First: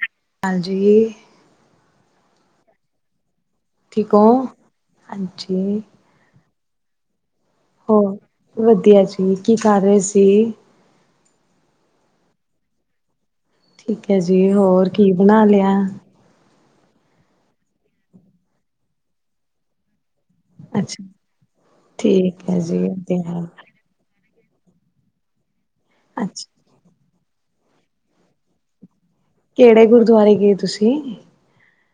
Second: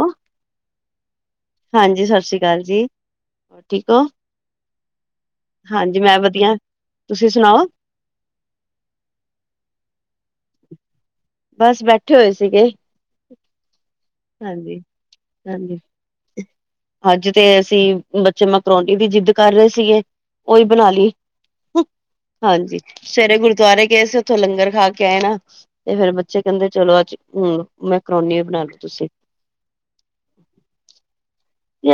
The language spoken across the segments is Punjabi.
ਓ ਹਾਂਜੀ ਹਾਂਜੀ ਸਤਿ ਸ਼੍ਰੀ ਅਕਾਲ ਜੀ ਠੀਕ ਹੋ ਹਾਂਜੀ ਮੈਂ ਵਧੀਆ ਤੁਸੀਂ ਸੁਣਾਓ ਹੋਰ ਵਧੀਆ ਜੀ ਕੀ ਕਰ ਰਹੇ ਸੀ ਬਸ ਬੈਠੇ ਹੋਏ ਸੀਗੇ ਠੀਕ ਹੈ ਜੀ ਹਾਂਜੀ ਹੋਰ ਕੀ ਬਣਾ ਲਿਆ ਹਾਂਜੀ ਅੱਜ ਤੇ ਅਸੀਂ ਬੱਚੇ ਮੈਕਰੋਨੀ ਦੀ ਜਿੱਦ ਕਰ ਰਹੇ ਸੀਗੇ ਉਹੀ ਬਣਾ ਅੱਛਾ ਲਈ ਠੀਕ ਹੈ ਜੀ ਹਾਂਜੀ ਸਵੇਰੇ ਵਧੀਆ ਗੁਰਦੁਆਰੇ ਗਏ ਸੀ ਉੱਥੇ ਲੰਗਰ ਖਾ ਕੇ ਆਏ ਨਾ ਤੇ ਫੇਰ ਬੱਚੇ ਅੱਛਾ ਕਹਿੰਦੇ ਚਲੋ ਅੱਜ ਹੁਣ ਮੈਕਰੋਨੀ ਬਣਾ ਲੋ ਤੁਸੀਂ ਕਿਹੜੇ ਗੁਰਦੁਆਰੇ ਗਏ ਤੁਸੀਂ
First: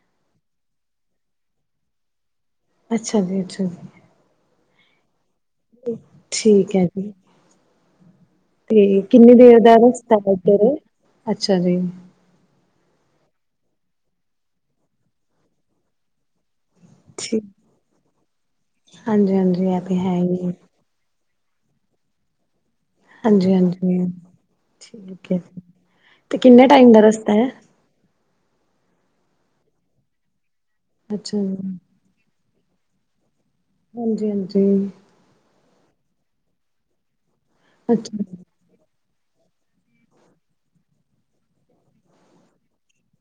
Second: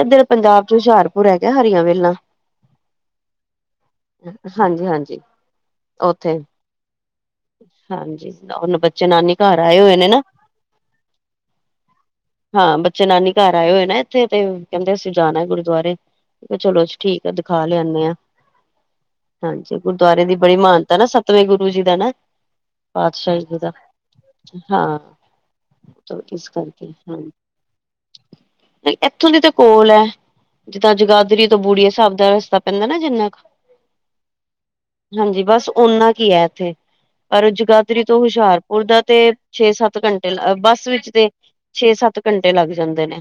ਇੱਧਰ ਪੰਜਾਬ ਚ ਹੁਸ਼ਿਆਰਪੁਰ ਹੈਗੇ ਹਰੀਆਂ ਵੇਲਾ ਅੱਛਾ ਜੀ ਅੱਛਾ ਜੀ ਹਾਂਜੀ ਹਾਂਜੀ ਉੱਥੇ ਠੀਕ ਹੈ ਜੀ ਹਾਂਜੀ ਹੁਣ ਤੇ ਬੱਚੇ ਕਿੰਨਨੀ ਨਾਨੀ ਦੇਰ ਘਰ ਦਾ ਆਏ ਹੋਏ ਨੇ ਰਸਤਾ ਨਾ ਇਧਰ ਅੱਛਾ ਜੀ ਹਾਂ ਬੱਚੇ ਨਾਨੀ ਘਰ ਆਏ ਹੋਏ ਨਾ ਇੱਥੇ ਤੇ ਕਹਿੰਦੇ ਅਸੀਂ ਜਾਣਾ ਗੁਰੂਦੁਆਰੇ ਚਲੋ ਠੀਕ ਆ ਦਿਖਾ ਲਿਆਦੇ ਹਾਂ ਹਾਂਜੀ ਇਹ ਤੇ ਹੈ ਗੁਰਦੁਆਰੇ ਦੀ ਹੀ ਬੜੀ ਮਾਨਤਾ ਨਾ ਸ ਵੇਂ ਗੁਰੂ ਜੀ ਦਾ ਨਾ ਪਾਤਸ਼ਹੀ ਹਾਂਜੀ ਜੀ ਦਾ ਹਾਂਜੀ ਹਾਂ ਠੀਕ ਹੈ ਤੇ ਇਸ ਕਿੰਨੇ ਟਾਈਮ ਕਰਕੇ ਦਾ ਹਾਂ ਰਸਤਾ ਹੈ ਇੱਥੋਂ ਦੀ ਤਾਂ ਕੋਲ ਹੈ ਜਿੱਦਾਂ ਅੱਛਾ ਜਗਾਦਰੀ ਜੀ ਤੋਂ ਬੂੜੀਏ ਹਿਸਾਬ ਦਾ ਰਸਤਾ ਪੈਂਦਾ ਨਾ ਜਿੰਨਾ ਕੁ ਹਾਂਜੀ ਹਾਂਜੀ ਹਾਂਜੀ ਬਸ ਓਨਾ ਕੀ ਹੈ ਇੱਥੇ ਪਰ ਜਗਾਦਰੀ ਤੋਂ ਅੱਛਾ ਹੁਸ਼ਿਆਰ ਉਦਾ ਤੇ ਛੇ ਸੱਤ ਘੰਟੇ ਬੱਸ ਵਿਚ ਤੇ ਛੇ ਸੱਤ ਘੰਟੇ ਲੱਗ ਜਾਂਦੇ ਨੇ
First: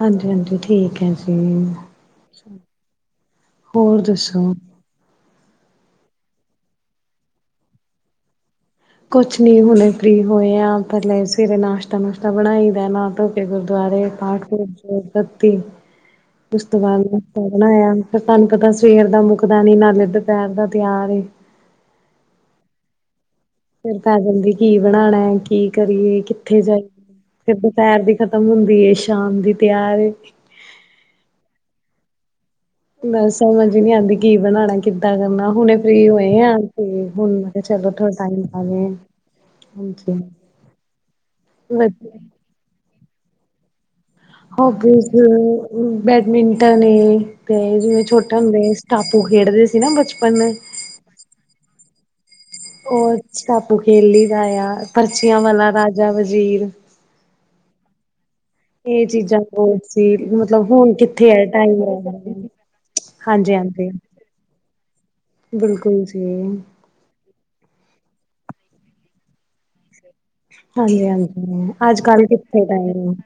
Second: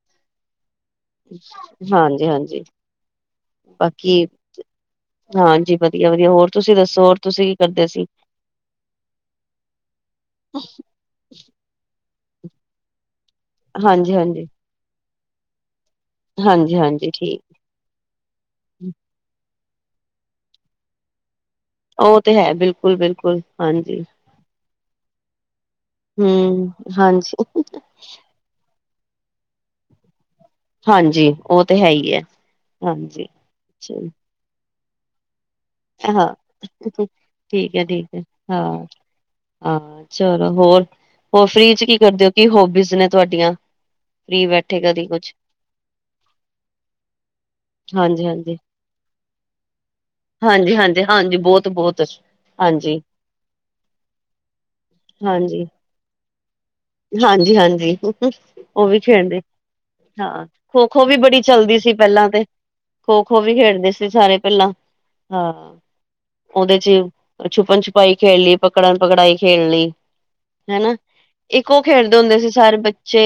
ਹਾਂਜੀ ਹਾਂਜੀ ਠੀਕ ਹੈ ਜੀ ਹਾਂਜੀ ਹਾਂਜੀ। ਹੋਰ ਬਾਕੀ ਦੱਸੋ ਹਾਂਜੀ ਵਧੀਆ ਵਧੀਆ ਹੋਰ ਤੁਸੀਂ ਦੱਸੋ ਹੋਰ ਤੁਸੀਂ ਕੀ ਕਰਦੇ ਅ ਸੀਂ ਕੁਛ ਨ ਹੁਣੇ ਫਰੀ ਹੋਏ ਆ ਪਹਿਲ ਸਵੇਰੇ ਨਾਸ਼ਤਾ ਨਸ਼ਤਾ ਬਣਾਈ ਦੇਣਾ ਕੇ ਗੁਰਦੁਆਰੇ ਹਾਂਜੀ ਹਾਂਜੀ ਪਾਠਬਤੀ ਉਸ ਹਾਂਜੀ ਤੋਂ ਬਾਅਦ ਹਾਂਜੀ ਠੀਕ ਬਣਾਇਆ ਫਿਰ ਤੁਹਾਨੂੰ ਪਤਾ ਸਵੇਰ ਦਾ ਮੁੱਕਦਾ ਨੀ ਨਾਲੇ ਦੁਪਹਿਰ ਦਾ ਤਿਆਰ ਉਹ ਤੇ ਹੈ ਬਿਲਕੁਲ ਬਿਲਕੁਲ ਫਰ ਹਾਂਜੀ ਪੈ ਜਾਂਲਦੀ ਕੀ ਬਣਾਉਣਾ ਕੀ ਕਰੀਏ ਕਿੱਥੇ ਹਮ ਜਾਈਏ ਹਾਂਜੀ ਫਰ ਦੁਪੈਰ ਦੀ ਖਤਮ ਹੁੰਦੀ ਸ਼ਾਮ ਦੀ ਤਿਆਰ ਹਾਂਜੀ ਉਹ ਤੇ ਹੈ ਹੀ ਹੈ ਬ ਹਾਂਜੀ ਸਮਝ ਹੀ ਨਹੀਂੀ ਚਲ ਆਉਂਦੀ ਕੀ ਬਣਾਣਾ ਕਿੱਦਾਂ ਕਰਨਾ ਹੁਣ ਫਰੀ ਹਾਂ ਹੋਏ ਆ ਠੀਕ ਤੇ ਹੁਣ ਹੈ ਚਲੋ ਠੀਕ ਥੋਾ ਹੈ ਟਮ ਹਾਂ ਲ ਗ ਹਾਂ ਚਲੋ ਹੋਰ ਹੋਰ ਫ੍ਰੀ ਚ ਕੀ ਵਧੀਆ ਕਰਦੇ ਹੋ ਕੀ ਹੋਬੀਜ਼ ਨੇ ਤੁਹਾਡੀਆਂ ਫ੍ਰਰੀ ਬੈਠੇ ਕਦੀ ਹੋਬੀਜ਼ ਕੁਛ ਬੈਡਮਿੰਟਨ ਤੇ ਜਿਵੇਂ ਹਾਂਜੀ ਛੋਟਾ ਹਾਂਜੀ ਹੁੰਦਾ ਟਾਪੂ ਖੇਡਦੇ ਸੀ ਨਾ ਬਚਪ ਹਾਂਜੀ ਹਾਂਜੀ ਹਾਂਜੀ ਬਹੁਤ ਬਹੁਤ ਹਾਂਜੀ ਉਹ ਟਾਪੂ ਖੇਲੀ ਦਾ ਆ ਪਰਚੀਆਂ ਹਾਂਜੀ ਵਾਲਾ ਰਾਜਾ ਵਜ਼ੀਰ ਹਾਂਜੀ ਹਾਂਜੀ ਉਹ ਵੀ ਇਹ ਚੀਜ਼ਾਂ ਖੇਡਦੇ ਬਹੁਤ ਸੀ ਹਾਂ ਮਤਲਬ ਖੋ ਹੁਣ ਖੋ ਵੀ ਕਿੱਥੇ ਬੜੀ ਹੈ ਚਲਦੀ ਟਾਈਮ ਸੀ ਰਹਿੰਦਾ। ਪਹਿਲਾਂ ਤੇ ਖੋ ਖੋ ਹਾਂਜੀ ਵੀ ਹਾਂਜੀ ਖੇਡਦੇ ਸੀ ਸਾਰੇ ਪਹਿਲਾਂ ਹਾਂ ਬਿਲਕੁਲ ਜੀ ਉਹਦੇ ਚ ਛੁੱਪਣ ਛੁਪਾਈ ਖੇਡ ਲਈ ਪਕੜਨ ਪਕੜਾਈ ਖੇਡ ਲਈ ਹਨਾ ਹਾਂਜੀ ਹਾਂਜੀ ਇੱਕ ਉਹ ਅੱਜ ਖੇਡਦੇ ਕੱਲ ਹੁੰਦੇ ਸੀ ਕਿੱਥੇ ਸਾਰੇ ਟਾਈਮ ਬੱਚੇ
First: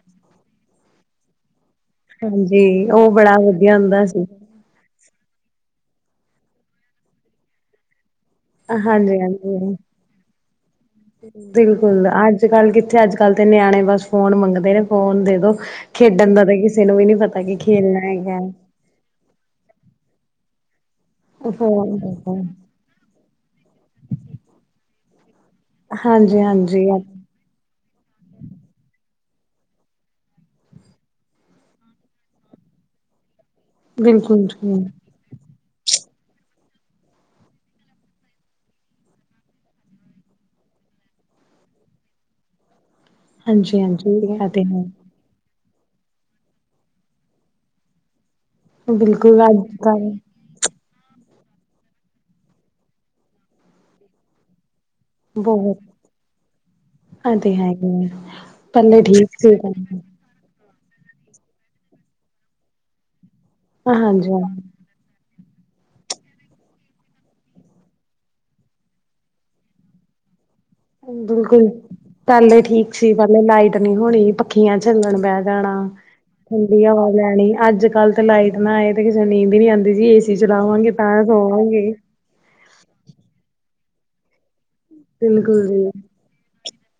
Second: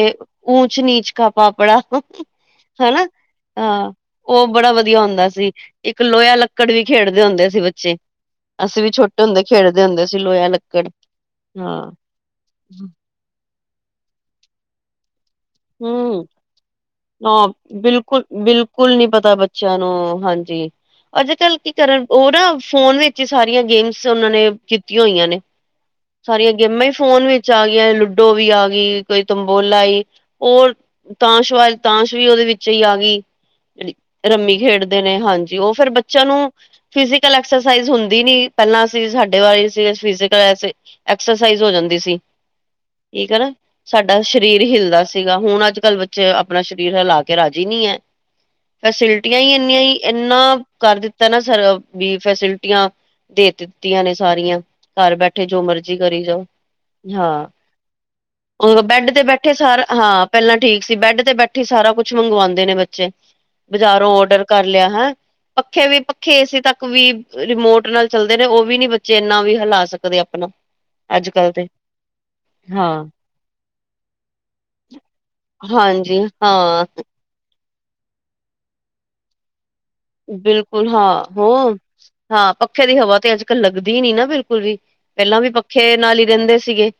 ਉਊਚ ਨੀਚ ਕ ਪਾਪੜਾ ਹਾਂਜੀ ਹਨਾ ਉਹ ਬੜਾ ਵਧੀਆ ਹਾਂ ਹੁੰਦਾ ਸੀ ਉਹ ਬੜਾ ਵਧੀਆ ਹੁੰਦਾ ਸੀ ਇੱਕ ਲੋਇਆ ਲੱਕੜ ਵੀ ਖੇਡਦੇ ਹੁੰਦੇ ਸੀ ਬੱਚੇ ਅਸੀਂ ਵੀ ਹਾਂਜੀ ਛੋਟੇ ਹੁੰਦੇ ਹਾਂਜੀ ਖੇਡਦੇ ਹੁੰਦੇ ਸੀ ਲੋਇਆ ਲੱਕੜ ਹਾਂ। ਬਿਲਕੁਲ ਅੱਜ ਕੱਲ ਕਿੱਥੇ ਅੱਜ ਕੱਲ ਤੇ ਨਿਆਣੇ ਬਸ ਫੋਨ ਮੰਗਦੇ ਨੇ ਫੋਨ ਦੇ ਦੋ ਹੂੰ ਖੇਡਣ ਦਾ ਕਿਸੇ ਨੂੰ ਵੀ ਨੀ ਪਤਾ ਕੀ ਖੇਲਣਾ ਹੈਗਾ ਸਕੂਲ ਨੀ ਪਤਾ ਬੱਚਿਆਂ ਨੂੰ ਹਾਂਜੀ ਅੱਜ ਕੱਲ ਕੀ ਫੋਨ ਕਰਨ ਉਹ ਨਾ ਫੋਨ ਵਿੱਚ ਹੀ ਸਾਰੀਆਂ ਗੇਮਸ ਉਹਨਾਂ ਨੇ ਕੀਤੀਆਂ ਹੋਈਆਂ ਨੇ ਹਾਂਜੀ ਸਾਰੀਆਂ ਹਾਂਜੀ ਗੇਮਾਂ ਵੀ ਫੋਨ ਵਿੱ ਚ ਆ ਗਈ ਲੁਡੋ ਵੀ ਆ ਗਈ ਕੋਈ ਤੰਬੋਲਾ ਈ ਹੋਰ ਤਾਸ਼ ਤਾਸ਼ ਵੀ ਉਹਦੇ ਵਿੱਚ ਹੀ ਆ ਗਈ ਜਿ ਬਿਲਕੁਲ ਰਮੀ ਜੀ, ਖੇਡਦੇ ਨੇ ਹਾਂਜੀ ਉਹ ਫੇਰ ਬੱਚਿਆਂ ਨੂੰ ਫਿਜੀਕਲ ਐਕਸਰਸਾਈਜ਼ ਹੁੰਦੀ ਨੀ ਪਹਿਲਾਂ ਅਸੀਂ ਸਾਡੇ ਵਾਰੀ ਫਿ ਐਕਸਰਸਾਈਜ਼ ਹੋ ਜਾਂਦੀ ਸੀ। ਹ ਠੀਕ ਹੈ ਨਾ ਸਾਡਾ ਸਰੀਰ ਹਿੱਿਲਦਾ ਸੀਗਾ ਹੁਣ ਅੱਜ ਕੱਲ੍ਹ ਬੱਚੇ ਆਪਣਾ ਸਰੀਰ ਹਿਲਾ ਕੇ ਰਾਜੀੀ ਨਹੀਂੀ ਹੈ ਫੈਸਿਲਿਟੀਆਂ ਬਿਲਕੁਲ ਹੀ ਅੱਜ ਇੰਨੀਆਂ ਹੀ ਕੱਲ ਇੰਨਾ ਕਰ ਦਿੱਤਾ ਨਾ ਸਰ ਵੀ ਫੈਸਿਲਿਟੀਆਂ ਦੇ ਦਿੱਤੀਆਂ ਨੇ ਸਾਰੀਆਂ ਘਰ ਬੈਠੇ ਜੋ ਮਰਜ਼ੀ ਬਹੁਤ ਕਰੀ ਜਾਓ ਇਹ ਤੇ ਹੈਗੇ ਆ ਹਾਂ ਪਹਿਲੇ ਬੈਡ ਤੇ ਠੀਕ ਬੈਠੇ ਸੀ ਸਾਰ ਹਾਂਜੀ ਹਾਂ ਪਹਿਲਾਂ ਠੀਕ ਸੀ ਬੈੱਡ ਤੇ ਬੈਠੀ ਸਾਰਾ ਕੁੱਛ ਮੰਗਵਾਉਂਦੇ ਨੇ ਬੱਚੇ ਬਜ਼ਾਰੋਂ ਔਡਰ ਹਾਂਜੀ ਕਰ ਲਿਆ ਹੈ ਪੱਖੇ ਵੀ ਪੱਖੇ ਇਸਏੇ ਤੱਕ ਵੀ ਰਿਮੋਟ ਨਾਲ ਚੱਲਦੇ ਨੇ ਉਹ ਵੀ ਨੀ ਬੱਚੇ ਇੰਨਾ ਵੀ ਹਿਲਾ ਸਕਦੇ ਆਪਣਾ ਅੱਜ ਕੱਲ ਬਿਲਕੁਲ ਤੇ ਪਹਿਲੇ ਹਾਂ ਠੀਕ ਸੀ ਪਹਿਲੇ ਲਾਈਟ ਨਹੀਂ ਹੋਣੀ ਪੱਖੀਆਂ ਝੱਲਣ ਬਹਿ ਜਾਣਾ। ਹਾਂਜੀ ਠੰਡੀ ਹਾਂ ਹਵਾ ਲੈਣੀ ਅੱਜ ਕੱਲ ਤੇ ਲਾਈਟ ਨਾ ਆਏ ਤੇ ਕਿਸੇ ਨੀਂਦ ਵੀ ਨੀ ਆ ਜੀ ਏਸੀ ਬਿਲਕੁਲ ਚਲਾਵਾਂਗੇ ਹਾਂ ਤਾਂ ਹੋ ਸੋਵਾਂਗੇ। ਹਾਂ ਪੱਖੇ ਦੀ ਹਵਾ ਤੇ ਅੱਜ ਕੱਲ ਲੱਗਦੀ ਨੀ ਨਾ ਬਿਲਕੁਲ ਵੀ ਪਹਿਲਾਂ ਵੀ ਬਿਲਕੁਲ ਜੀ ਪੱਖੇ ਨਾਲ ਹੀ ਰਹਿੰਦ ਸੀਗੇ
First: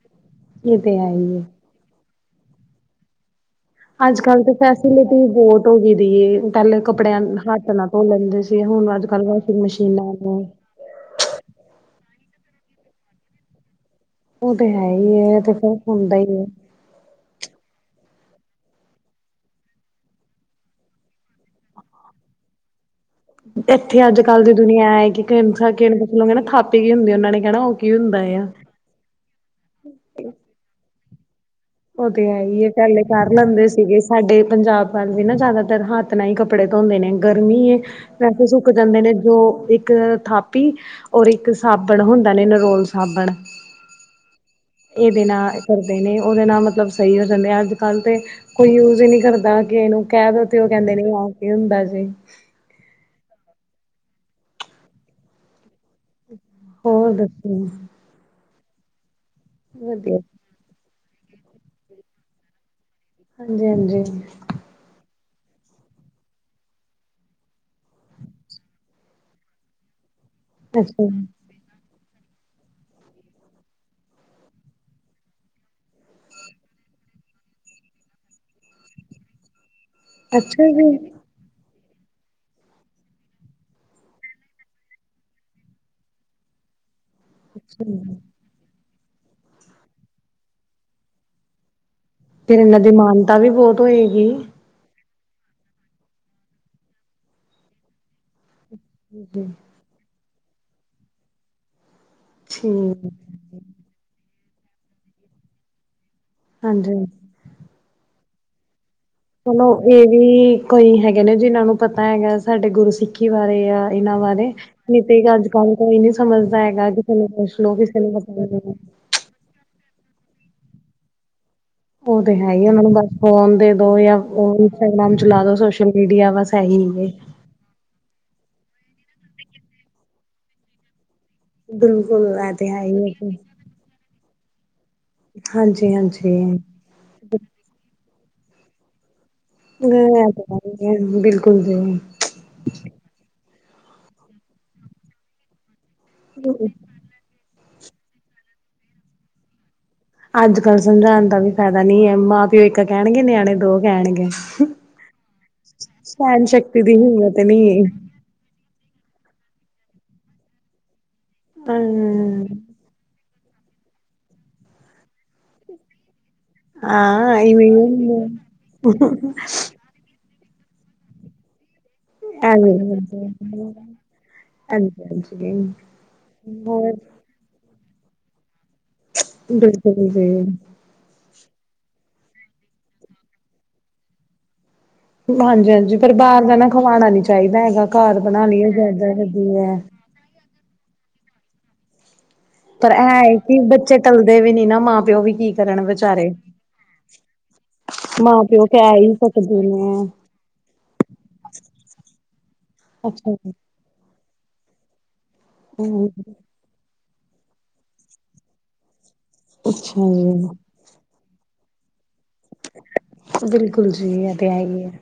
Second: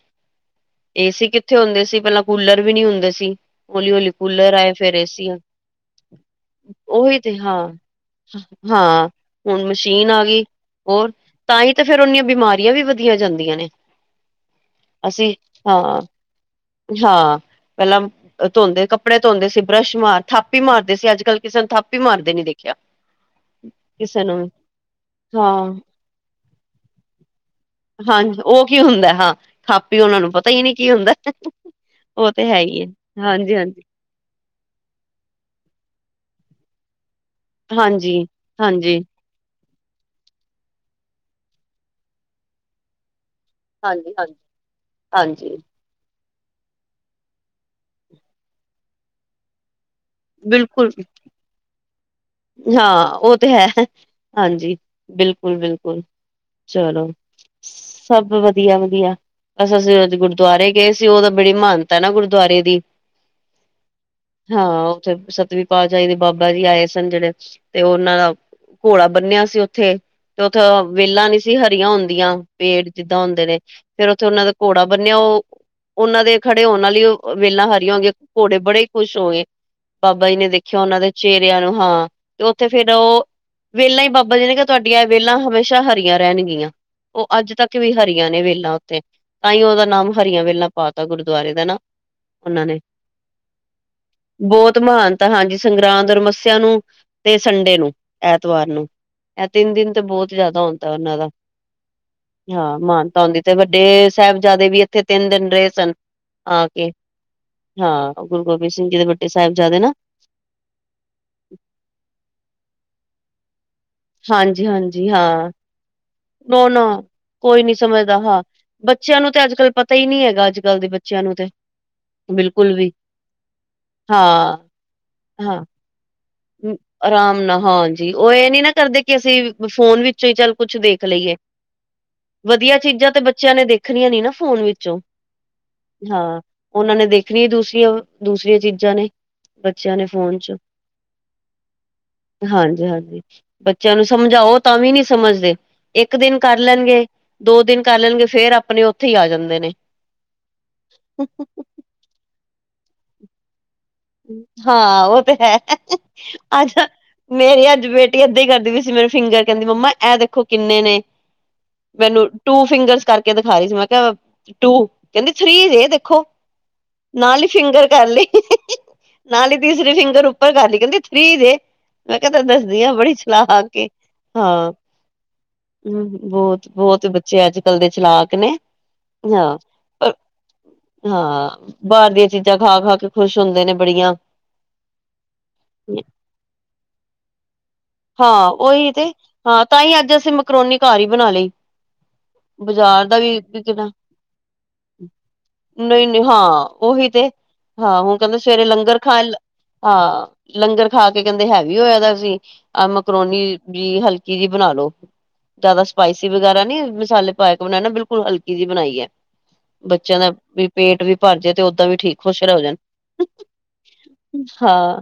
ਇਹ ਤੇ ਹੈ ਏਸੀ ਹੀ ਹੈ ਕਿੱਥੇ ਹੁੰਦੇ ਸੀ ਪਹਿਲਾਂ ਕੂਲਰ ਵੀ ਨੀ ਹੁੰਦੇ ਸੀ। ਹੌਲੀ-ਹੌਲੀ ਅੱਜ ਕੱਲ ਤਾਂ ਕੂਲਰ ਆਏ ਫੇਰ ਫੈਸਿਲਿਟੀ ਏਸੀ ਆ ਬਹੁਤ ਹੋ ਗਈ ਦੀ ਏ, ਪਹਿਲੇ ਉਹੀ ਕੱਪੜਿਆਂ ਤੇ ਹਾਂ। ਹੱਥ ਨਾਲ ਧੋ ਲੈਂਦੇ ਸੀ ਹੁਣ ਅੱਜ ਹਾਂ ਕੱਲ੍ਹ ਵਾਸ਼ਿੰਗ ਹੁਣ ਮਸ਼ੀਨ ਮਸ਼ੀਨਾਂ ਆ ਗੀ। ਨੇ ਹੋਰ ਤਾਂ ਹੀ ਤਾਂ ਫੇਰ ਉਹਨੀਆਂ ਬਿਮਾਰੀਆਂ ਵੀ ਵਧੀਆ ਜਾਂਦੀਆਂ ਨੇ। ਉਹ ਤੇ ਹੈ ਹੀ ਅਸੀਂ ਹੈ ਤੇ ਫਿਰ ਹਾਂ ਹੁੰਦਾ ਹੀ ਹੈ। ਹਾਂ ਪਹਿਲਾਂ ਧੋਂਦੇ ਸੀ ਕੱਪੜੇ ਧੋਂਦੇ ਸੀ ਬਰੱਸ਼ ਮਾਰ ਥਾਪੀ ਮਾਰਦੇ ਸੀ ਅੱਜ ਕੱਲ ਕਿਸੇ ਨੂੰ ਥਾਪੀ ਮਾਰਦੇ ਨੀ ਦੇਖ ਖਿਆ। ਇੱਥੇ ਅੱਜ ਕੱਲ ਦੀ ਦੁਨੀਆ ਐ ਕਿਣ ਹਾਂ ਕਿਣਲ ਕਹ ਥਾਪੀ ਗ ਹੁੰਦੀ ਉਹਨਾਂ ਨੇ ਕਹਿਣਾ ਉਹ ਕੀ ਹੁੰਦਾ ਹਾਂਜ ਆ ਉਹ ਕੀ ਹੁੰਦਾ ਹਾਂ ਖਾਪੀ ਉਹਨਾਂ ਨੂੰ ਪਤਾ ਹੀ ਨੀ ਕੀ ਹੁੰਦਾ। ਉਹ ਤੇ ਹੈ ਹੀ ਇਹ ਪਹਿਲੇ ਕਰ ਲੈਂਦੇ ਸੀਗੇ। ਸਾਡੇ ਪੰਜਾਬ ਵੱਲ ਵੀ ਨਾ ਜ਼ਿਆਦਾਤਰ ਹੱਥ ਨਾਲ ਹੀ ਕੱਪੜੇ ਧੋਂਦੇ ਨੇ। ਗਰਮੀ ਏ ਹਾਂਜੀ ਵੈਸੇ ਸੁੱਕ ਹਾਂਜੀ ਜਾਂਦੇ ਨੇ ਜੋ ਇੱਕ ਥਾਪ ਇਕ ਥਾਪੀ ਔਰ ਇੱਕ ਸਾਬਣ ਹੁੰਦਾ ਨੇ ਨਰੋਲ ਸਾਬਣ। ਹਾਂਜੀ ਹਾਂਜੀ ਇਹਦੇ ਹਾਂਜੀ ਨਾਲ ਕਰਦੇ ਨੇ। ਉਹਦੇ ਨਾਲ ਮਤਲਬ ਸਹੀ ਹੋ ਜਾਂਦੇ ਅੱਜ ਕੱਲ ਤਾਂ ਕੋਈ ਯੂਜ਼ ਹੀ ਨਹੀਂ ਕਰਦਾ ਕਿ ਇਹਨੂੰ ਕਹਿ ਦੋ ਤੇ ਉਹ ਬਿਲਕੁਲ ਕਹਿੰਦੇ ਨੇ ਆਹ ਕੀ ਹੁੰਦਾ ਜੀ। ਹਾਂ ਉਹ ਤੇ ਹੈ ਹਾਂਜੀ ਬਿਲਕੁਲ-ਬਿਲਕੁਲ। ਚਲੋ ਹੋਰ ਦੱਸੋ ਸਭ ਵਧੀਆ-ਵਧੀਆ [unintelligible] ਵਧੀਆ ਗੁਰਦੁਆਰੇ ਗਏ ਸੀ ਉਹ ਤਾਂ ਬੜੀ ਮਹਾਨਤਾ ਨਾ ਗੁਰਦੁਆਰੇ ਦੀ। ਹਾਂਜੀ-ਹਾਂਜੀ ਹਾਂ ਉੱਥੇ ਸਤਵੀ ਪਾਤਸ਼ਹੀ ਦੇ ਬਾਬਾ ਜੀ ਆਏ ਸ ਸਨ ਜਿਹੜੇ ਤੇ ਉਹਨਾਂ ਦਾ ਘੋੜਾ ਬੰਨਿਆ ਸੀ ਉੱਥੇ ਤੇ ਉੱਥੇ ਅੱਛਾ ਵੇਲਾ ਨੀ ਹਰੀਆਂ ਹੁੰਦੀਆਂ ਪੇੜ ਜਿੱਦਾਂ ਹੁੰਦੇ ਨੇ ਫੇਰ ਉੱਥੇ ਉਹਨਾਂ ਦਾ ਘੋੜਾ ਬੰਨਿਆ ਉਹ ਉਹਨਾਂ ਦੇ ਖੜੇ ਹੋਣ ਨਾਲ ਈ ਵੇਲਾਂ ਹਰੀਆਂ ਹੋ ਗਈਆਂ ਘੋੜੇ ਬੜੇ ਹੀ ਖੁਸ਼ ਹੋ ਗਏ। ਬਾਬਾ ਜੀ ਨੇ ਅੱਛਾ ਦੇਖਿਆ ਜੀ ਉਹਨਾਂ ਦੇ ਚਿਹਰਿਆਂ ਨੂੰ ਹਾਂ ਤੇ ਉੱਥੇ ਫੇਰ ਉਹ ਵੇਲਾ ਹੀ ਬਾਬਾ ਜੀ ਨੇ ਕਿਹਾ ਤੁਹਾਡੀਆਂ ਵੇਲਾਂ ਹਮੇਸ਼ਾ ਹਰੀਆਂ ਰਹਿਣਗੀਆਂ। ਉਹ ਅੱਜ ਤੱਕ ਅੱਛਾ ਵੀ ਜੀ, ਹਰੀਆਂ ਨੇ ਵੇਲਾ ਉੱਥੇ। ਤਾਂ ਹੀ ਉਹਦਾ ਨਾਮ ਹਰੀਆਂ ਵੇਲਾ ਪਾ ਤਾ ਗੁਰਦੁਆਰੇ ਦਾ ਨਾ। ਫਿਰ ਉਹਨਾਂ ਨੇ ਇਹਨਾਂ ਦੀ ਮਾਨਤਾ ਵੀ ਬਹੁਤ ਹੋਏਗੀ। ਬਹੁਤ ਮਹਾਨ ਤਾਂ ਹਾਂਜੀ, ਸੰਗਰਾਂਦ, ਮੱਸਿਆ ਨੂੰ ਤੇ ਸੰਡੇ ਨੂੰ ਐਤਵਾਰ ਨੂੰ। ਇਹ ਤਿੰਨ ਦਿਨ ਤਾਂ ਬਹੁਤ ਜ਼ਿਆਦਾ ਹੁੰਂਦਾ ਉਹਨਾਂ ਦਾ। ਹਾਂ, ਠੀਕ ਮਾਨਤਾ ਆਉਂਦੀ ਤੇ ਵੱਡੇ ਸਾਹਿਬਜ਼ਾਦੇ ਵੀ ਇੱਥੇ ਤਿੰਨ ਦਿਨ ਰਹੇ ਸਨ ਆਕੇ। ਹਾਂਜੀ ਹਾਂ, ਗੁਰੂ ਗੋਬਿੰਦ ਸਿੰਘ ਜੀ ਦੇ ਚਲੋ ਸਾਹਿਬਜ਼ਾਦੇ ਨਾ ਇਹ ਵੀ ਕੋਈ ਹੈਗੇ ਨੇ ਜਿਨਾਂ ਨੂੰ ਪਤਾ ਹੈਗਾ ਸਾਡੇ ਗੁਰੂ ਸਿੱਖੀ ਬਾਰੇ ਆ। ਇਹਨਾਂ ਬਾਰੇ ਹਾਂਜੀ ਹਾਂਜੀ ਨਤਿਕ ਅੱਜ ਹਾਂ ਕੱਲ ਕੋਈ ਨੀ ਸਮਝਦਾ ਨੋ ਨਾ ਹੈਗਾ ਕਿਸੇ ਨੂੰ ਪੁੱਛ ਕੋਈ ਨੀ ਲਓ ਕਿਸੇ ਨੂੰ ਸਮਝਦਾ ਹਾਂ ਪਤਾ [unintelligible] ਬੱਚਿਆਂ ਨੂੰ ਤੇ ਅੱਜ ਕੱਲ ਪਤਾ ਹੀ ਨੀ ਹੈਗਾ ਅੱਜ ਕੱਲ ਦੇ ਬੱਚਿਆਂ ਨੂੰ ਤੇ। ਉਹ ਤੇ ਹੈ ਹੀ ਬਿਲਕੁਲ ਉਹਨਾਂ ਵੀ ਨੂੰ ਬਸ ਫੋਨ ਦੇ ਦੋ ਜਾਂ ਉਹ ਹਾਂ ਇੰਸਟਾਗ੍ਰਾਮ ਚਲਾ ਦੋ ਹਾਂ ਸੋਸ਼ਲ ਮੀਡੀਆ ਬਸ ਇਹੀ ਏ ਆਰਾਮ ਨਾਲ ਹਾਂਜ ਜੀ ਉਹ ਇਹ ਨੀ ਨਾ ਕਰਦੇ ਕਿ ਅਸੀਂ ਫੋਨ ਵਿੱਚੋਂ ਹੀ ਚੱਲ ਕੁਛ ਦੇਖ ਲਈਏ। ਬਿਲਕੁਲ ਇਹ ਤੇ ਵਧੀਆ ਹੈ ਹੀ ਚੀਜ਼ਾਂ ਤੇ ਬੱਚਿਆਂ ਨੇ ਦੇਖਣੀਆਂ ਨੀ ਨਾ ਫੋਨ ਵਿੱਚੋਂ। ਹਾਂ ਹਾਂਜੀ-ਹਾਂਜੀ। ਉਹਨਾਂ ਨੇ ਦੇਖਣੀ ਦੂਸਰੀਆਂ-ਦੂਸਰੀਆਂ ਚੀਜ਼ਾਂ ਨੇ। [unintelligible] ਬੱਚਿਆਂ ਨੇ ਫੋਨ ਪਤਾ ਨਹੀਂ, ਬਿਲਕੁਲ ਜੀ। ਹਾਂਜੀ-ਹਾਂਜੀ, ਬੱਚਿਆਂ ਨੂੰ ਸਮਝਾਓ ਤਾਂ ਵੀ ਨੀ ਸਮਝਦੇ ਇੱਕ ਦਿਨ ਕਰ ਲੈਣਗੇ। ਦੋ ਦਿਨ ਕਰ ਲੈਣਗੇ ਫੇਰ ਆਪਣੇ ਉੱਥੇ ਹੀ ਆ ਜਾਂਦੇ ਨੇ। ਅੱਜ-ਕੱਲ ਸਮਝਾਉਣ ਦਾ ਵੀ ਫਾਇਦਾ ਨੀ ਹੈ। ਮਾਂ-ਪਿਓ ਇੱਕ ਕਹਿਣਗੇ ਨਿਆਣੇ ਦੋ। ਕਹਿਣਗੇ ਹਾਂ, ਉਹ ਤੇ ਹੈ ਸਹਿਣ ਅੱਜ ਸ਼ਕਤੀ ਦੀ ਹਿੰਮਤ ਨੀ ਮੇਰੀ ਏ। ਅੱਜ ਬੇਟ ਏਦਾਂ ਹੀ ਕਰਦੀ ਪਈ ਸੀ ਮੈਨੂੰ, ਫਿੰਗਰ ਕਹਿੰਦੀ ਮੰਮਾ ਇਹ ਦੇਖੋ ਕਿੰਨੇ ਨੇ? ਮੈਨੂੰ ਹਮ ਟੂ ਫਿੰਗਰਸ ਕਰਕੇ ਦਿਖਾ ਰਹੀ ਸੀ ਮੈਂ ਕਿਹਾ ਟੂ ਕਹਿੰਦੀ ਥਰੀ ਜੇ ਦੇਖੋ ਹਾਂ ਨਾਲ ਹੀ ਇਵੇਂ ਫਿੰਗਰ ਕਰ ਲਈ। ਹੁੰਦਾ ਨਾਲ ਹੀ ਤੀਸਰੇ ਫਿੰਗਰ ਉੱਪਰ ਕਰ ਲਈ ਕਹਿੰਦੀ ਥਰੀ ਜੇ। ਮੈਂ ਕਿਹਾ ਤੈਨੂੰ ਐਵੇਂ ਦੱਸਦੀ ਹੀ ਆ ਬੜੀ ਚਲਾਕ ਹੁੰਦਾ ਏ। ਹਾਂ, ਹਾਂਜੀ ਹਾਂਜੀ ਹੂੰ ਹੋਰ ਬਹੁਤ-ਬਹੁਤ ਬਚ ਬੱਚੇ ਅੱਜ-ਕੱਲ ਦੇ ਚਲਾਕ ਨੇ ਹਾਂ ਬਿਲਕੁਲ ਪਰ ਬਿਲਕੁਲ ਹਾਂ, ਬਾਹਰ ਦੀਆਂ ਚੀਜ਼ਾਂ ਖਾ-ਖਾ ਕੇ ਖੁਸ਼ ਹੁੰਦੇ ਨੇ ਬੜੀਆਂ। ਹਾਂਜੀ-ਹਾਂਜੀ, ਪਰ ਬਾਹਰ ਦਾ ਨਾ ਖਵਾਉਣਾ ਨੀ ਚਾਹੀਦਾ ਹੈਗਾ ਘਰ ਬਣਾਨ ਹਾਂ ਲਈ ਉਹੀ ਤੇ ਜਿਆਦਾ ਕਦੀ ਹਾਂ ਐ। ਤਾਂ ਹੀ ਅੱਜ ਅਸੀਂ ਮਕਰੋਨੀ ਘਰ ਹੀ ਬਣਾ ਲਈ। ਪਰ ਬਜ਼ਾਰ ਇਹ ਦਾ ਹੈ ਵੀ ਕਿ ਕਿਣਾ, ਬੱਚੇ ਟਲਦੇ ਵੀ ਨੀ ਨਾ ਮਾਂ ਪਿਓ ਵੀ ਕੀ ਕਰਨ ਨਹੀਂ-ਨਹੀਂ ਵਿਚਾਰੇ ਹਾਂ, ਉਹੀ ਤੇ ਹਾਂ, ਹੁਣ ਕਹਿੰਦੇ ਮਾਂ ਸਵੇਰੇ ਪਿਓ ਲੰਗਰ ਕਹਿ ਹੀ ਖਾਣ ਸਕਦੇ ਨੇ ਹਾਂ, ਲੰਗਰ ਖਾ ਕੇ ਕਹਿੰਦੇ ਹੈਵੀ ਹੋਇਆ ਦਾਸੀਂ, ਇਹ ਅੱਛਾ ਮਕਰੋਨੀ ਜੀ। ਵੀ ਹਲਕੀ ਜਿਹੀ ਬਣਾ ਲੋ, ਜਿਆਦਾ ਹਮ ਸਪਾਈਸੀ ਵਗੈਰਾ ਨੀ ਮਸਾਲੇ ਪਾਕੇ ਬਣਾਣਾ ਬਿਲਕੁਲ ਹਲਕੀ ਜੀ ਬਣਾਈ ਹੈ, ਅੱਛਾ ਬੱਚਿਆਂ ਦਾ ਜੀ ਵੀ ਪੇਟ ਵੀ ਭਰ ਜਏ ਤੇ ਓਦਾਂ ਵੀ ਠੀਕ ਖੁਸ਼ ਰ ਹੋ ਜਾਣ ਬਿਲਕੁਲ ਜੀ ਇਹ ਤੇ ਹੈ ਹੀ ਹੈ ਹਾਂ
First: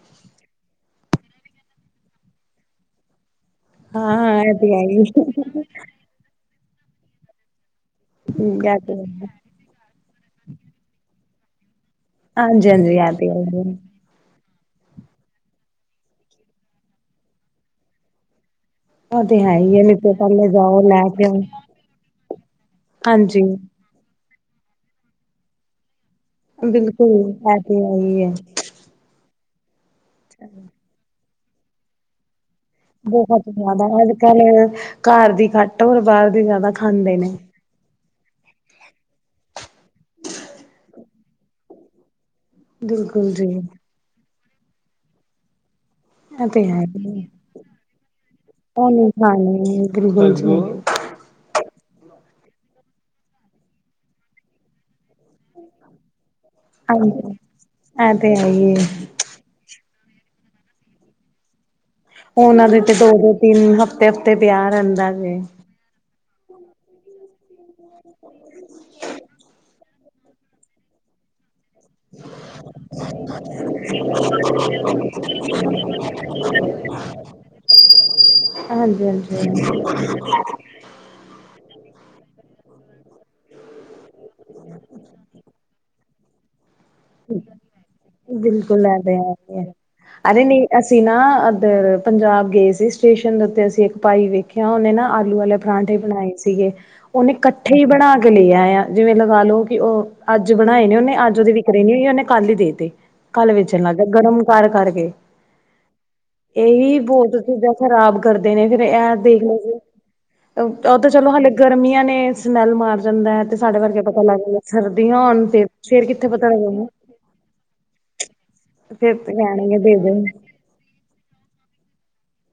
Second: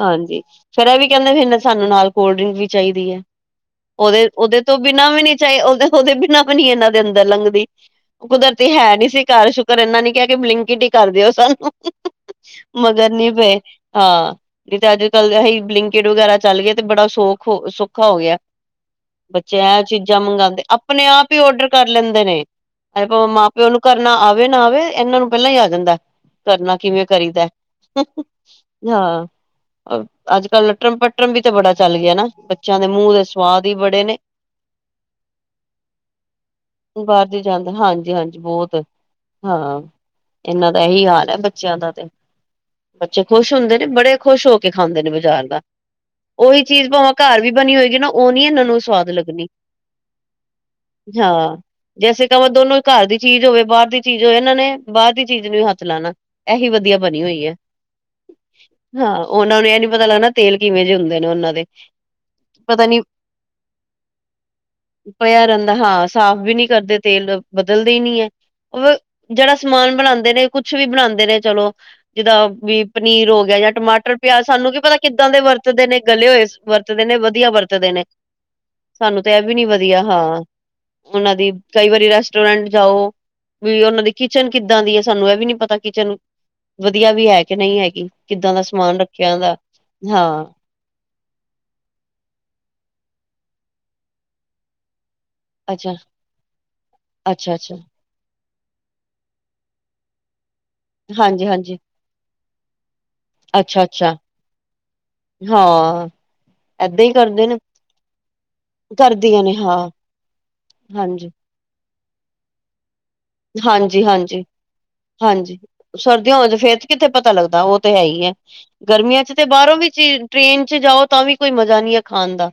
ਹਾਂਜੀ, ਫੇਰ ਇਹ ਵੀ ਕਹਿੰਦੇ ਸਾਨੂੰ ਨਾਲ ਕੋਲਡ ਡਰਿੰਕ ਵੀ ਚਾਹੀਦੀ ਹੈ। ਹਾਂ ਇਹ ਉਹਦੇ-ਉਹਦੇ ਤੇ ਤੋਂ ਹੈ ਹੀ ਬਿਨਾਂ ਵੀ ਨੀ ਹੈ। ਚਾਹੀ ਉਹਦੇ-ਉਹਦੇ ਬਿਨਾਂ ਨ ਇਹਨਾਂ ਦੇ ਅੰਦਰ ਲੰਘਗਦੀ ਹਮ, ਕੁਦਰਤੀ ਇਹ ਹੈ ਤੇ ਨੀ ਸੀ ਘਰ ਸੁਕਰ ਪਰ ਇਹਨਾ ਨੀ ਕਿਹਾ ਕੇ ਬਰਿੰਕਟ ਹੀ ਕਰ ਦਿਓ ਸਾਨੂੰ ਹਾਂਜੀ ਹਾਂਜੀ ਮਗਰ ਇਹ ਤੇ ਨੀ ਹੈ ਹੀ ਪਏ। ਹੈ ਹਾਂ, ਨਹੀਂ ਤੇ ਅੱਜ-ਕੱਲ ਅ ਬਰਿੰਕਟ ਵਗੈਰਾ ਚੱਲ ਗਏ ਤੇ ਬੜਾ ਸੌਖ ਹੋ ਸੌਖਾ ਹੋ ਗਿਆ। ਉਹ ਤੇ ਹੈ ਬੱਚੇ ਹੀ ਹੈ ਇਹ ਨਹੀਂ ਤੇ ਚੀਜ਼ਾਂ ਪਹਿਲੇ ਮੰਗਉਂਦੇ ਜਾਓ ਲੈ ਕੇ ਆਪਣੇ-ਆਪ ਹੀ ਆਓ ਔਡਰ ਕਰ ਲੈਂਦੇ ਨੇ, ਅੱਜ-ਕੱਲ ਉਹ ਹਾਂਜੀ ਮਾਂ-ਪਿਓ ਨੂੰ ਕਰਨਾ ਆਵੇ ਨਾ ਆਵੇ ਇਹਨਾਂ ਨੂੰ ਪਹਿਲਾਂ ਹੀ ਆ ਜਾਂਦਾ ਕਰਨਾ ਕਿਵੇਂ ਬਿਲਕੁਲ ਕਰੀਦਾ। ਇਹ ਤੇ ਹੈ ਹੀ ਹੈ ਹਾਂ, ਅੱਜ-ਕੱਲ ਲਟਰਮ-ਪਟਰਮ ਵੀ ਤੇ ਬੜਾ ਚੱਲ ਗਿਆ ਨਾ। ਬੱਚਿਆਂ ਦੇ ਮੂੰਹ ਦੇ ਬਹੁਤ ਸਵਾਦ ਹੀ ਜ਼ਿਆਦਾ ਬੜੇ ਨੇ ਅੱਜ-ਕੱਲ ਘਰ ਦੀ ਘੱਟ ਔਰ ਬਾਹਰ ਦੀ ਜ਼ਿਆਦਾ ਖਾਂਦੇ ਨੇ। ਹਾਂਜੀ-ਹਾਂਜੀ, ਬਹੁਤ ਹਾਂ ਇਹਨਾਂ ਦਾ ਇਹੀ ਹਾਲ ਹੈ, ਬੱਚਿਆਂ ਦਾ ਤੇ ਬੱਚੇ ਬਿਲਕੁਲ ਜੀ ਖੁਸ਼ ਹੁੰਦੇ ਇਹ ਨੇ, ਬੜੇ ਖੁਸ਼ ਹੋ ਕੇ ਖਾਂਦੇ ਨੇ ਬਾਜ਼ਾਰ ਦਾ। [inaudible] ਉਹੀ ਚੀਜ਼ ਭਾਵਾਂ ਹੀ ਹੈ, ਘਰ ਵੀ ਬਣੀ ਹੋਏਗੀ ਨਾ ਉਹ ਨੀ ਇਹਨਾਂ ਨੂੰ ਉਹ ਸਵਾਦ ਨਹੀਂ ਲੱਗਣੀ। ਖਾਣੀ ਬਿਲਕੁਲ ਜੀ ਯਾਂ ਜੈਸੇ ਕਵੋ ਦੋਨੋਂ ਘਰ ਦੀ ਚੀਜ਼ ਹੋਵੇ ਬਾਹਰ ਦੀ ਚੀਜ਼ ਹੋਵੇ ਇਹਨਾਂ ਨੇ ਬਾਹਰ ਦੀ ਚੀਜ਼ ਨੂੰ ਹੱਥ ਲੈਣਾ। ਏਹੀ ਵਧੀਆ ਬਣੀ ਹਾਂਜੀ ਹੋਈ ਏ, ਇਹ ਤੇ ਹੈ ਹੀ ਹੈ, ਹਾਂ। ਉਹਨਾਂ ਨੂੰ ਇਹ ਨਹੀਂ ਪਤਾ ਲੱਗਣਾ ਤੇਲ ਕਿਵੇਂ ਜੇ ਹੁੰਦੇ ਨੇ ਉਹਨਾਂ ਦੇ। ਉਹਨਾਂ ਦੇ ਪਤਾ ਤੇ ਨੀ ਦੋ-ਦੋ ਤਿੰਨ ਹਫ਼ਤੇ-ਹਫ਼ਤੇ ਤਿਆਰ ਰਹਿੰਦਾ ਜੇ। ਪਿਆ ਰਹਿੰਦਾ ਹਾਂ, ਸਾਫ਼ ਵੀ ਨਹੀਂ ਕਰਦੇ ਤੇਲ ਬਦਲਦੇ ਹੀ ਨਹੀਂ ਹੈ, ਉਹ ਜਿਹੜਾ ਸਮਾਨ ਬਣਾਉਂਦੇ ਨੇ ਕੁੱਛ ਵੀ ਬਣਾਉਂਦੇ ਨੇ ਚਲੋ। ਜਿੱਦਾਂ ਵੀ ਪਨੀਰ ਹੋ ਗਿਆ ਜਾਂ ਟਮਾਟਰ, ਪਿਆਜ ਸਾਨੂੰ ਕੀ ਪਤਾ ਕਿੱਦਾਂ ਦੇ ਵਰਤਦੇ ਨੇ ਗਲੇ ਹੋਏ ਵਰ ਵਰਤਦੇ ਨੇ ਵਧੀਆ ਵਰਤਦੇ ਨੇ ਹਾਂਜੀ ਸਾਨੂੰ ਤਾਂ ਇਹ ਵੀ ਹਾਂਜੀ ਨੀ ਵਧੀਆ ਹਾਂ। ਉਹਨਾਂ ਦੀ ਕਈ ਵਾਰੀ ਰੈਸਟੋਰੈਂਟ ਜਾਓ ਵੀ ਉਹਨਾਂ ਦੀ ਕਿਚਨ ਕਿੱਦਾਂ ਦੀ ਏ ਸਾਨੂੰ ਇਹ ਵੀ ਨੀ ਪਤਾ ਕਿਚਨ ਵਧੀਆ ਵੀ ਹੈ ਕਿ ਨਹੀਂ ਹੈਗੀ ਕਿੱਦਾਂ ਦਾ ਬਿਲਕੁਲ ਐ ਸਮਾਨ ਤੇ ਹੈ ਰੱਖਿਆ ਦਾ ਈ ਐ। ਅਰੇ ਹਾਂ? ਨਈ ਅਸੀਂ ਨਾ ਇਧਰ ਪੰਜਾਬ ਗਏ ਸੀ, ਸਟੇਸ਼ਨ ਦੇ ਉੱਤੇ ਅਸੀਂ ਇੱਕ ਭਾਈ ਵੇਖਿਆ ਉਹਨੇ ਨਾ ਆਲੂ ਵਾਲੇ ਅੱਛਾ ਪਰਾਂਠੇ ਬਣਾਏ ਸੀਗੇ ਉਹਨੇ ਅੱਛਾ ਅੱਛਾ ਇਕੱਠੇ ਹੀ ਬਣਾ ਕੇ ਲਿਆ ਆ ਜਿਵੇਂ ਲਗਾ ਲੋ ਕਿ ਉਹ ਅੱਜ ਬਣਾਏ ਨੇ ਉਹਨੇ ਅੱਜ ਹਾਂਜੀ ਉਹਦੇ ਵਿ ਹਾਂਜੀ ਨਹੀਂ, ਇੰਨੇ ਕੱਲ ਹੀ ਦੇਤੀ, ਕੱਲ ਵੇਚਣ ਅੱਛਾ ਲੱਗ ਗਯਾ, ਅੱਛਾ ਗਰਮ ਕਰ-ਕਰਕੇ। ਹਾਂ ਏਵੀ ਏਦਾਂ ਹੀ ਬਹੁਤ ਕਰਦੇ ਨੇ ਚੀਜ਼ਾਂ ਖ਼ਰਾਬ ਕਰਦੇ ਨੇ ਫਿਰ ਇਹ ਦੇਖ ਕਰਦੀਆਂ ਨੇ ਲੋ ਹਾਂ ਜੀ। ਉ ਤੇ ਹਾਂਜੀ ਚਲੋ ਹ ਗਰਮੀਆਂ ਨੇ ਸਮੈਲ ਮਾਰ ਜਾਂਦਾ ਹੈ, ਤੇ ਸਾਡੇ ਵਰਗੇ ਹਾਂਜੀ ਪਤਾ ਲੱਗ ਹਾਂਜੀ ਜਾਂਦਾ ਸਰਦੀਆਂ ਹੋਣ ਹਾਂਜੀ ਤੇ ਫੇਰ ਕ ਸਰਦੀਆਂ ਫੇਰ ਕਿੱਥੇ ਪਤਾ ਲੱਗਦਾ ਉਹ ਤੇ ਹੈ ਹੀ ਏ, ਫੇਰ ਗਰਮੀਆਂ ਚ ਤੇ ਬਾਹਰੋਂ ਕਹਿਣਗੇ ਵੀ ਦੇ ਚੀਜ਼ ਦੋ। ਡ ਟ੍ਰੇਨ ਚ ਜਾਓ ਤਾਂ ਵੀ ਕੋਈ ਮਜ਼ਾ ਨਹੀਂ ਏ ਖਾਣ ਦਾ,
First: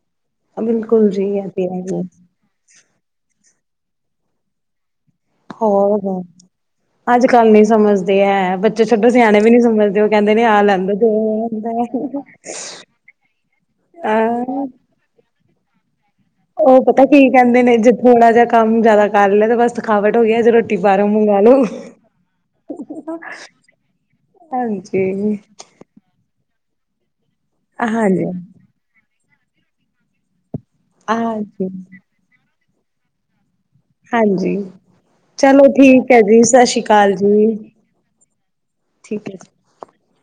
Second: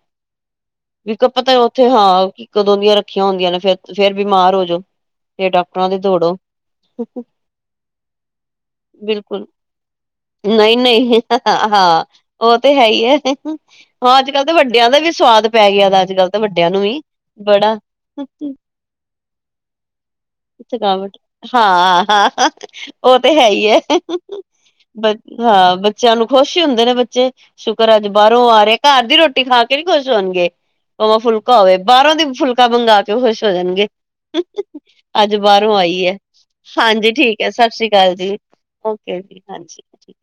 ਬਿਲਕੁਲ ਜੀ ਇੱਕ ਇਹ ਪਤਾ ਤੇ ਹੈ ਉੱਥੇ ਹੀ ਹੈ। ਹਾਂ ਕਿ ਕਦੋਂ ਦੀਆਂ ਰੱਖੀਆਂ ਹੁੰਦੀਆਂ ਨੇ ਫਿਰ ਫੇਰ ਬਿਮਾਰ ਹੋ ਜੋ। ਫੇਰ ਡਾਕਟਰਾਂ ਦੇ ਹੋਰ ਦੌੜੋ। ਅੱਜ ਕੱਲ ਨਹੀਂ ਸਮਝਦੇ ਹੈ, ਬੱਚੇ ਛੱਡੋ ਸਿਆਣੇ ਬਿਲਕੁਲ ਵੀ ਨਹੀਂ ਸਮਝਦੇ ਉਹ ਕਹਿੰਦੇ ਨੇ ਆ ਨਹੀਂ ਲੈਂਦੇ ਨਹੀਂ ਹਾਂ ਉਹ ਤੇ ਹੈ ਹੀ ਏ ਅੱਜ ਕੱਲ ਤਾਂ ਅਹ ਵੱਡਿਆਂ ਦਾ ਵੀ ਸਵਾਦ ਪੈ ਗਿਆ ਅੱਜ ਕੱਲ੍ਹ ਤਾਂ ਵੱਡਿਆਂ ਨੂੰ ਉਹ ਵੀ ਪਤਾ ਕੀ ਕਹਿੰਦੇ ਨੇ ਬੜਾ ਜੇ ਥੋੜਾ ਜਿਹਾ ਕੰਮ ਜਿਆਦਾ ਕਰ ਲਿਆ ਤਾਂ ਬਸ ਥਕਾਵਟ ਹੋ ਗਈ ਅੱਜ ਰੋਟੀ ਬਾਹਰੋਂ ਥਕਾਵਟ ਮੰਗਵਾ ਲੋ। ਹਾਂ ਹਾਂ ਉਹ ਤੇ ਹੈ ਹੀ ਹੈ ਹਾਂਜੀ। ਚਲ ਖੁਸ਼ ਹੀ ਹੁੰਦੇ ਨੇ ਬੱਚੇ ਸ਼ੁਕਰ ਹੈ, ਅੱਜ ਹਾਂਜੀ ਬਾਹਰੋਂ ਆ ਰਿਹਾ। ਘਰ ਦੀ ਰੋਟੀ ਖਾ ਕੇ ਨਹੀਂ ਖੁਸ਼ ਹੋਣਗੇ ਭਾਵੇਂ ਫੁਲਕਾ ਹਾਂਜੀ ਹੋਵੇ ਬਾਹਰੋਂ ਦੀ ਫੁਲ ਤਾਂਨੂੰ ਮੰੰਗਾ ਕੇ ਖੁਸ਼ ਹੋ ਜਾਣਗੇ। ਹਾਂਜੀ। ਅੱਜ ਚਲੋ ਬਾਹਰੋਂ ਆਈ ਠੀਕ ਹੈ, ਜੀ ਸਤਿ ਸ਼੍ਰੀ ਹਾਂਜੀ ਅਕਾਲ ਠੀਕ ਹੈ ਜੀ ਸਤਿ ਸ੍ਰੀ ਅਕਾਲ ਜੀ, ਓਕੇ ਠੀਕ ਹੈ ਜੀ ਹਾਂਜੀ-ਹਾਂਜੀ।